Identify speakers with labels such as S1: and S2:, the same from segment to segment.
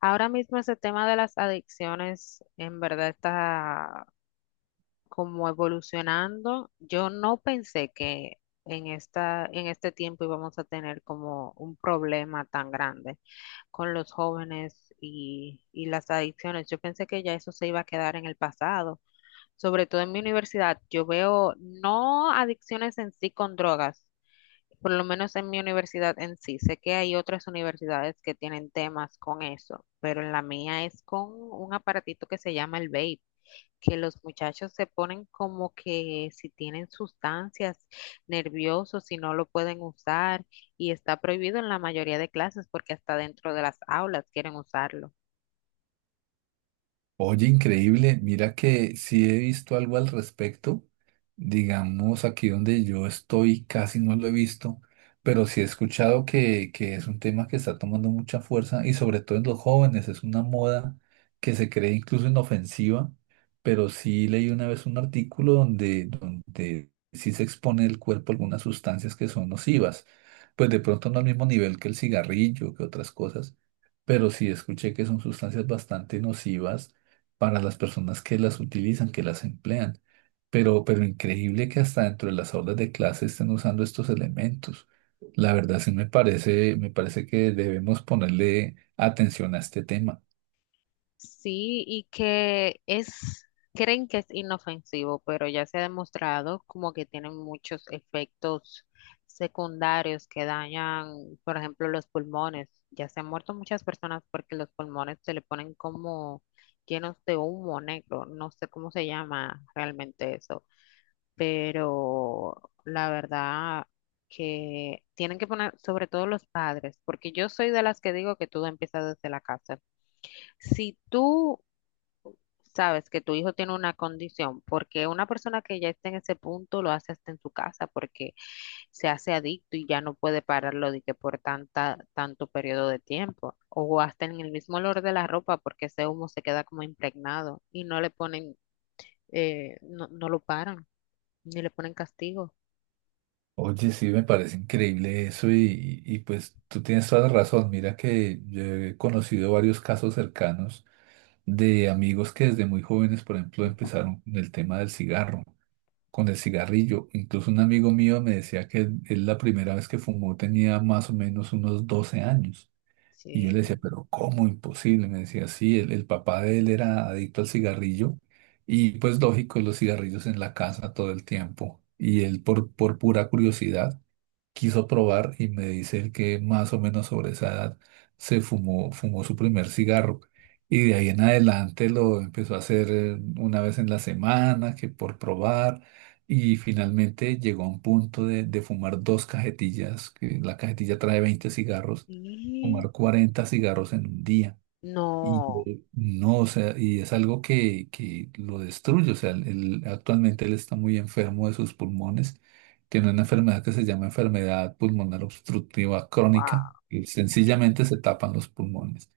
S1: Ahora mismo ese tema de las adicciones en verdad está como evolucionando. Yo no pensé que en este tiempo íbamos a tener como un problema tan grande con los jóvenes y las adicciones. Yo pensé que ya eso se iba a quedar en el pasado. Sobre todo en mi universidad, yo veo no adicciones en sí con drogas, por lo menos en mi universidad en sí, sé que hay otras universidades que tienen temas con eso, pero en la mía es con un aparatito que se llama el vape, que los muchachos se ponen como que si tienen sustancias nerviosos, si no lo pueden usar, y está prohibido en la mayoría de clases porque hasta dentro de las aulas quieren usarlo.
S2: Oye, increíble. Mira que sí he visto algo al respecto. Digamos, aquí donde yo estoy casi no lo he visto, pero sí he escuchado que es un tema que está tomando mucha fuerza y sobre todo en los jóvenes. Es una moda que se cree incluso inofensiva, pero sí leí una vez un artículo donde sí se expone el cuerpo a algunas sustancias que son nocivas. Pues de pronto no al mismo nivel que el cigarrillo, que otras cosas, pero sí escuché que son sustancias bastante nocivas para las personas que las utilizan, que las emplean. Pero increíble que hasta dentro de las aulas de clase estén usando estos elementos. La verdad sí me parece que debemos ponerle atención a este tema.
S1: Sí, y que es, creen que es inofensivo, pero ya se ha demostrado como que tienen muchos efectos secundarios que dañan, por ejemplo, los pulmones. Ya se han muerto muchas personas porque los pulmones se le ponen como llenos de humo negro. No sé cómo se llama realmente eso, pero la verdad que tienen que poner, sobre todo los padres, porque yo soy de las que digo que todo empieza desde la casa. Si tú sabes que tu hijo tiene una condición, porque una persona que ya está en ese punto lo hace hasta en su casa, porque se hace adicto y ya no puede pararlo de que por tanto periodo de tiempo, o hasta en el mismo olor de la ropa, porque ese humo se queda como impregnado y no le ponen, no, no lo paran, ni le ponen castigo.
S2: Oye, sí, me parece increíble eso y pues tú tienes toda la razón. Mira que yo he conocido varios casos cercanos de amigos que desde muy jóvenes, por ejemplo, empezaron con el tema del cigarro. Con el cigarrillo. Incluso un amigo mío me decía que él la primera vez que fumó tenía más o menos unos 12 años. Y yo le decía,
S1: Sí.
S2: pero ¿cómo? Imposible. Me decía, sí, el papá de él era adicto al cigarrillo y pues lógico, los cigarrillos en la casa todo el tiempo. Y él por pura curiosidad quiso probar y me dice él que más o menos sobre esa edad se fumó su primer cigarro. Y de ahí en adelante lo empezó a hacer una vez en la semana, que por probar. Y finalmente llegó a un punto de fumar dos cajetillas, que la cajetilla trae 20 cigarros,
S1: Y
S2: fumar 40 cigarros en un día. Y
S1: no,
S2: no, o sea, y es algo que lo destruye. O sea, actualmente él está muy enfermo de sus pulmones. Tiene una enfermedad que se llama enfermedad pulmonar obstructiva crónica.
S1: wow,
S2: Y sencillamente se tapan los pulmones.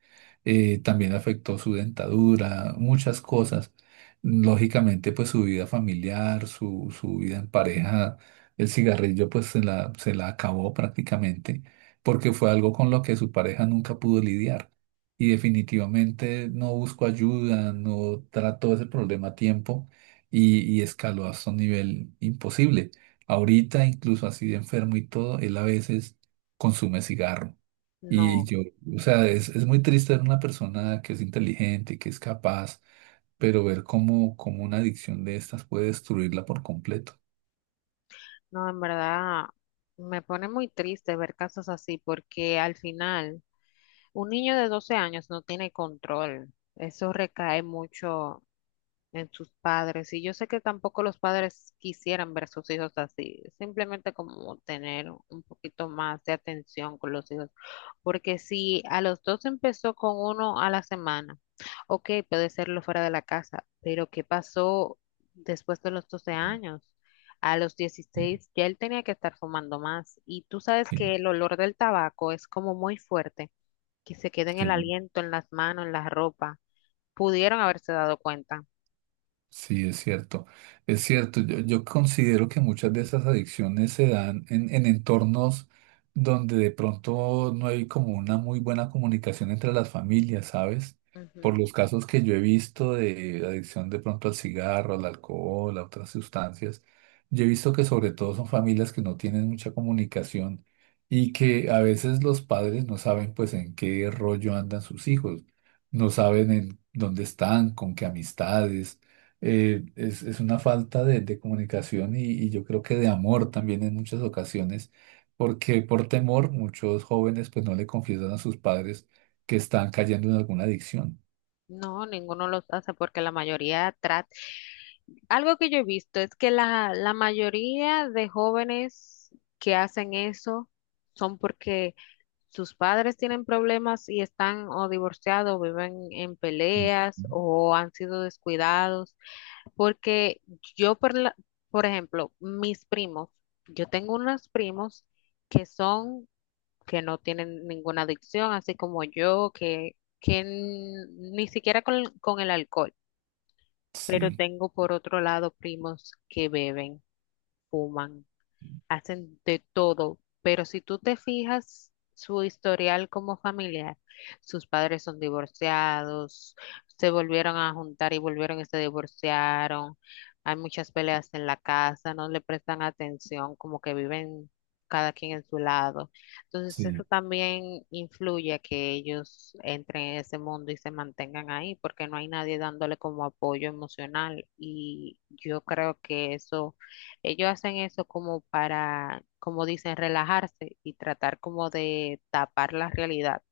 S2: También afectó su dentadura, muchas cosas. Lógicamente, pues su vida familiar, su vida en pareja, el cigarrillo, pues se la acabó prácticamente, porque fue algo con lo que su pareja nunca pudo lidiar y definitivamente no busco ayuda, no trato ese problema a tiempo y escaló hasta un nivel imposible. Ahorita, incluso así de enfermo y todo, él a veces consume cigarro. Y
S1: no,
S2: yo, o sea, es muy triste ver una persona que es inteligente, que es capaz, pero ver cómo una adicción de estas puede destruirla por completo.
S1: no, en verdad me pone muy triste ver casos así, porque al final un niño de 12 años no tiene control. Eso recae mucho en sus padres. Y yo sé que tampoco los padres quisieran ver a sus hijos así. Simplemente como tener un poquito más de atención con los hijos. Porque si a los dos empezó con uno a la semana, ok, puede serlo fuera de la casa. Pero ¿qué pasó después de los 12 años? A los
S2: Sí,
S1: 16 ya él tenía que estar fumando más. Y tú sabes
S2: sí,
S1: que el olor del tabaco es como muy fuerte que se quede en el
S2: sí.
S1: aliento, en las manos, en la ropa. Pudieron haberse dado cuenta.
S2: Sí, es cierto, es cierto. Yo considero que muchas de esas adicciones se dan en entornos donde de pronto no hay como una muy buena comunicación entre las familias, ¿sabes? Por
S1: Ujú.
S2: los casos que yo he visto de adicción de pronto al cigarro, al alcohol, a otras sustancias, yo he visto que sobre todo son familias que no tienen mucha comunicación y que a veces los padres no saben pues en qué rollo andan sus hijos, no saben en dónde están, con qué amistades, es una falta de comunicación y yo creo que de amor también en muchas ocasiones, porque por temor muchos jóvenes pues no le confiesan a sus padres que están cayendo en alguna adicción.
S1: No, ninguno los hace porque la mayoría trata. Algo que yo he visto es que la mayoría de jóvenes que hacen eso son porque sus padres tienen problemas y están o divorciados, viven en
S2: Ujú.
S1: peleas o han sido descuidados. Porque yo, por, la- por ejemplo, mis primos, yo tengo unos primos que son que, no tienen ninguna adicción, así como yo, que ni siquiera con el alcohol. Pero
S2: Sí,
S1: tengo por otro lado primos que beben, fuman hacen de todo, pero si tú te fijas su historial como familiar, sus padres son divorciados, se volvieron a juntar y volvieron y se divorciaron, hay muchas peleas en la casa, no le prestan atención, como que viven cada quien en su lado. Entonces eso
S2: sí,
S1: también influye a que ellos entren en ese mundo y se mantengan ahí, porque no hay nadie dándole como apoyo emocional y yo creo que eso ellos hacen eso como para, como dicen, relajarse y tratar como de tapar la realidad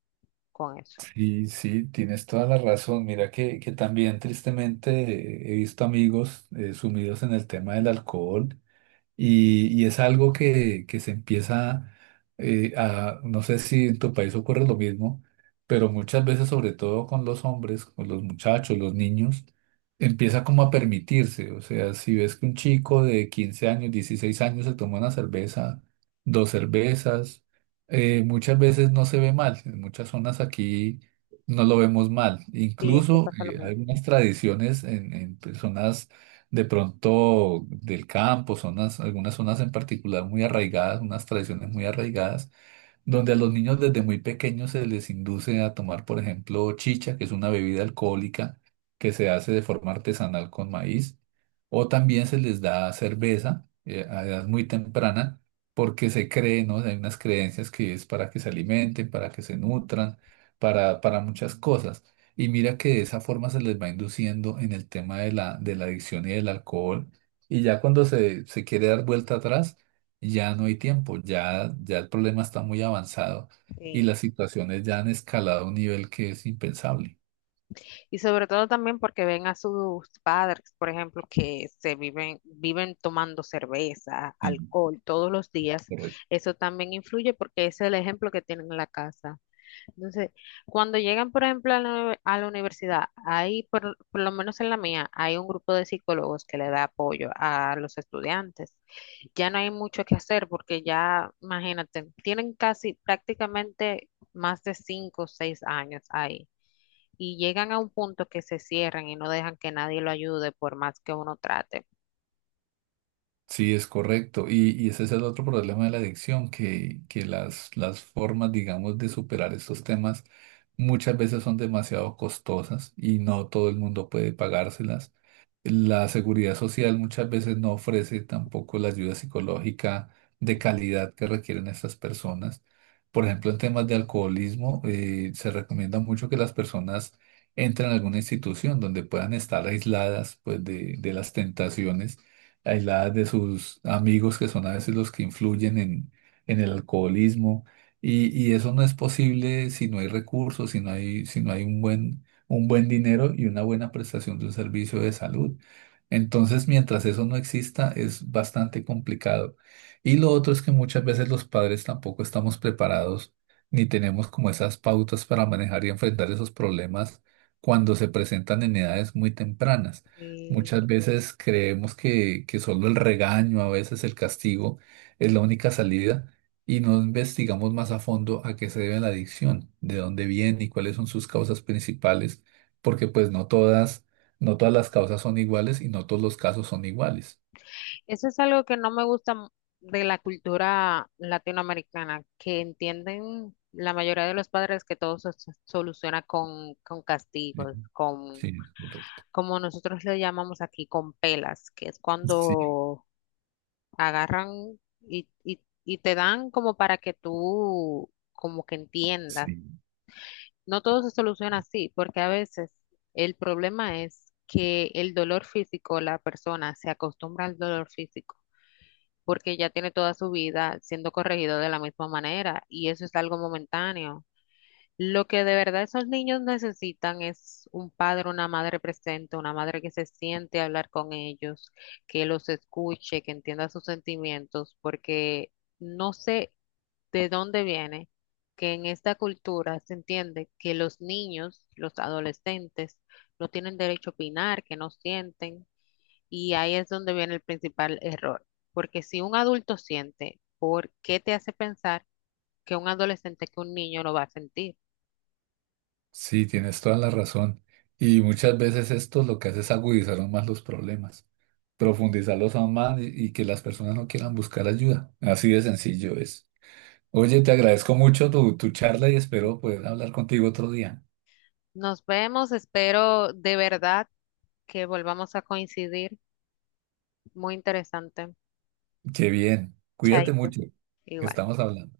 S1: con eso.
S2: sí, sí, tienes toda la razón. Mira que también tristemente he visto amigos sumidos en el tema del alcohol. Y es algo que se empieza no sé si en tu país ocurre lo mismo, pero muchas veces, sobre todo con los hombres, con los muchachos, los niños, empieza como a permitirse. O sea, si ves que un chico de 15 años, 16 años se toma una cerveza, dos cervezas, muchas veces no se ve mal. En muchas zonas aquí no lo vemos mal.
S1: Sí, aquí
S2: Incluso
S1: pasa lo mismo.
S2: algunas tradiciones en personas de pronto del campo, zonas, algunas zonas en particular muy arraigadas, unas tradiciones muy arraigadas donde a los niños desde muy pequeños se les induce a tomar, por ejemplo, chicha, que es una bebida alcohólica que se hace de forma artesanal con maíz, o también se les da cerveza a edad muy temprana, porque se cree, ¿no? Hay unas creencias que es para que se alimenten, para que se nutran, para muchas cosas. Y mira que de esa forma se les va induciendo en el tema de la adicción y del alcohol. Y ya cuando se quiere dar vuelta atrás, ya no hay tiempo, ya el problema está muy avanzado y
S1: Sí.
S2: las situaciones ya han escalado a un nivel que es impensable.
S1: Y sobre todo también porque ven a sus padres, por ejemplo, que viven tomando cerveza,
S2: Sí,
S1: alcohol todos los días.
S2: correcto.
S1: Eso también influye porque es el ejemplo que tienen en la casa. Entonces, cuando llegan, por ejemplo, a a la universidad, ahí, por lo menos en la mía, hay un grupo de psicólogos que le da apoyo a los estudiantes. Ya no hay mucho que hacer porque ya, imagínate, tienen casi prácticamente más de 5 o 6 años ahí y llegan a un punto que se cierran y no dejan que nadie lo ayude por más que uno trate.
S2: Sí, es correcto. Y ese es el otro problema de la adicción, que las formas, digamos, de superar estos temas muchas veces son demasiado costosas y no todo el mundo puede pagárselas. La seguridad social muchas veces no ofrece tampoco la ayuda psicológica de calidad que requieren estas personas. Por ejemplo, en temas de alcoholismo, se recomienda mucho que las personas entren a alguna institución donde puedan estar aisladas, pues, de las tentaciones aisladas de sus amigos, que son a veces los que influyen en el alcoholismo. Y eso no es posible si no hay recursos, si no hay un buen dinero y una buena prestación de un servicio de salud. Entonces, mientras eso no exista, es bastante complicado. Y lo otro es que muchas veces los padres tampoco estamos preparados ni tenemos como esas pautas para manejar y enfrentar esos problemas cuando se presentan en edades muy tempranas. Muchas veces creemos que solo el regaño, a veces el castigo, es la única salida y no investigamos más a fondo a qué se debe la adicción, de dónde viene y cuáles son sus causas principales, porque pues no todas, no todas las causas son iguales y no todos los casos son iguales.
S1: Eso es algo que no me gusta de la cultura latinoamericana, que entienden la mayoría de los padres que todo se soluciona con
S2: Sí,
S1: castigos, con,
S2: sí, correcto.
S1: como nosotros le llamamos aquí, con pelas, que es
S2: Sí,
S1: cuando agarran y te dan como para que tú como que entiendas.
S2: sí.
S1: No todo se soluciona así, porque a veces el problema es que el dolor físico, la persona se acostumbra al dolor físico porque ya tiene toda su vida siendo corregido de la misma manera y eso es algo momentáneo. Lo que de verdad esos niños necesitan es un padre, una madre presente, una madre que se siente a hablar con ellos, que los escuche, que entienda sus sentimientos, porque no sé de dónde viene que en esta cultura se entiende que los niños, los adolescentes, no tienen derecho a opinar, que no sienten. Y ahí es donde viene el principal error, porque si un adulto siente, ¿por qué te hace pensar que un adolescente, que un niño lo va a sentir?
S2: Sí, tienes toda la razón. Y muchas veces esto lo que hace es agudizar aún más los problemas, profundizarlos aún más y que las personas no quieran buscar ayuda. Así de sencillo es. Oye, te agradezco mucho tu charla y espero poder hablar contigo otro día.
S1: Nos vemos, espero de verdad que volvamos a coincidir. Muy interesante.
S2: Qué bien. Cuídate
S1: Chaito,
S2: mucho.
S1: igual.
S2: Estamos hablando.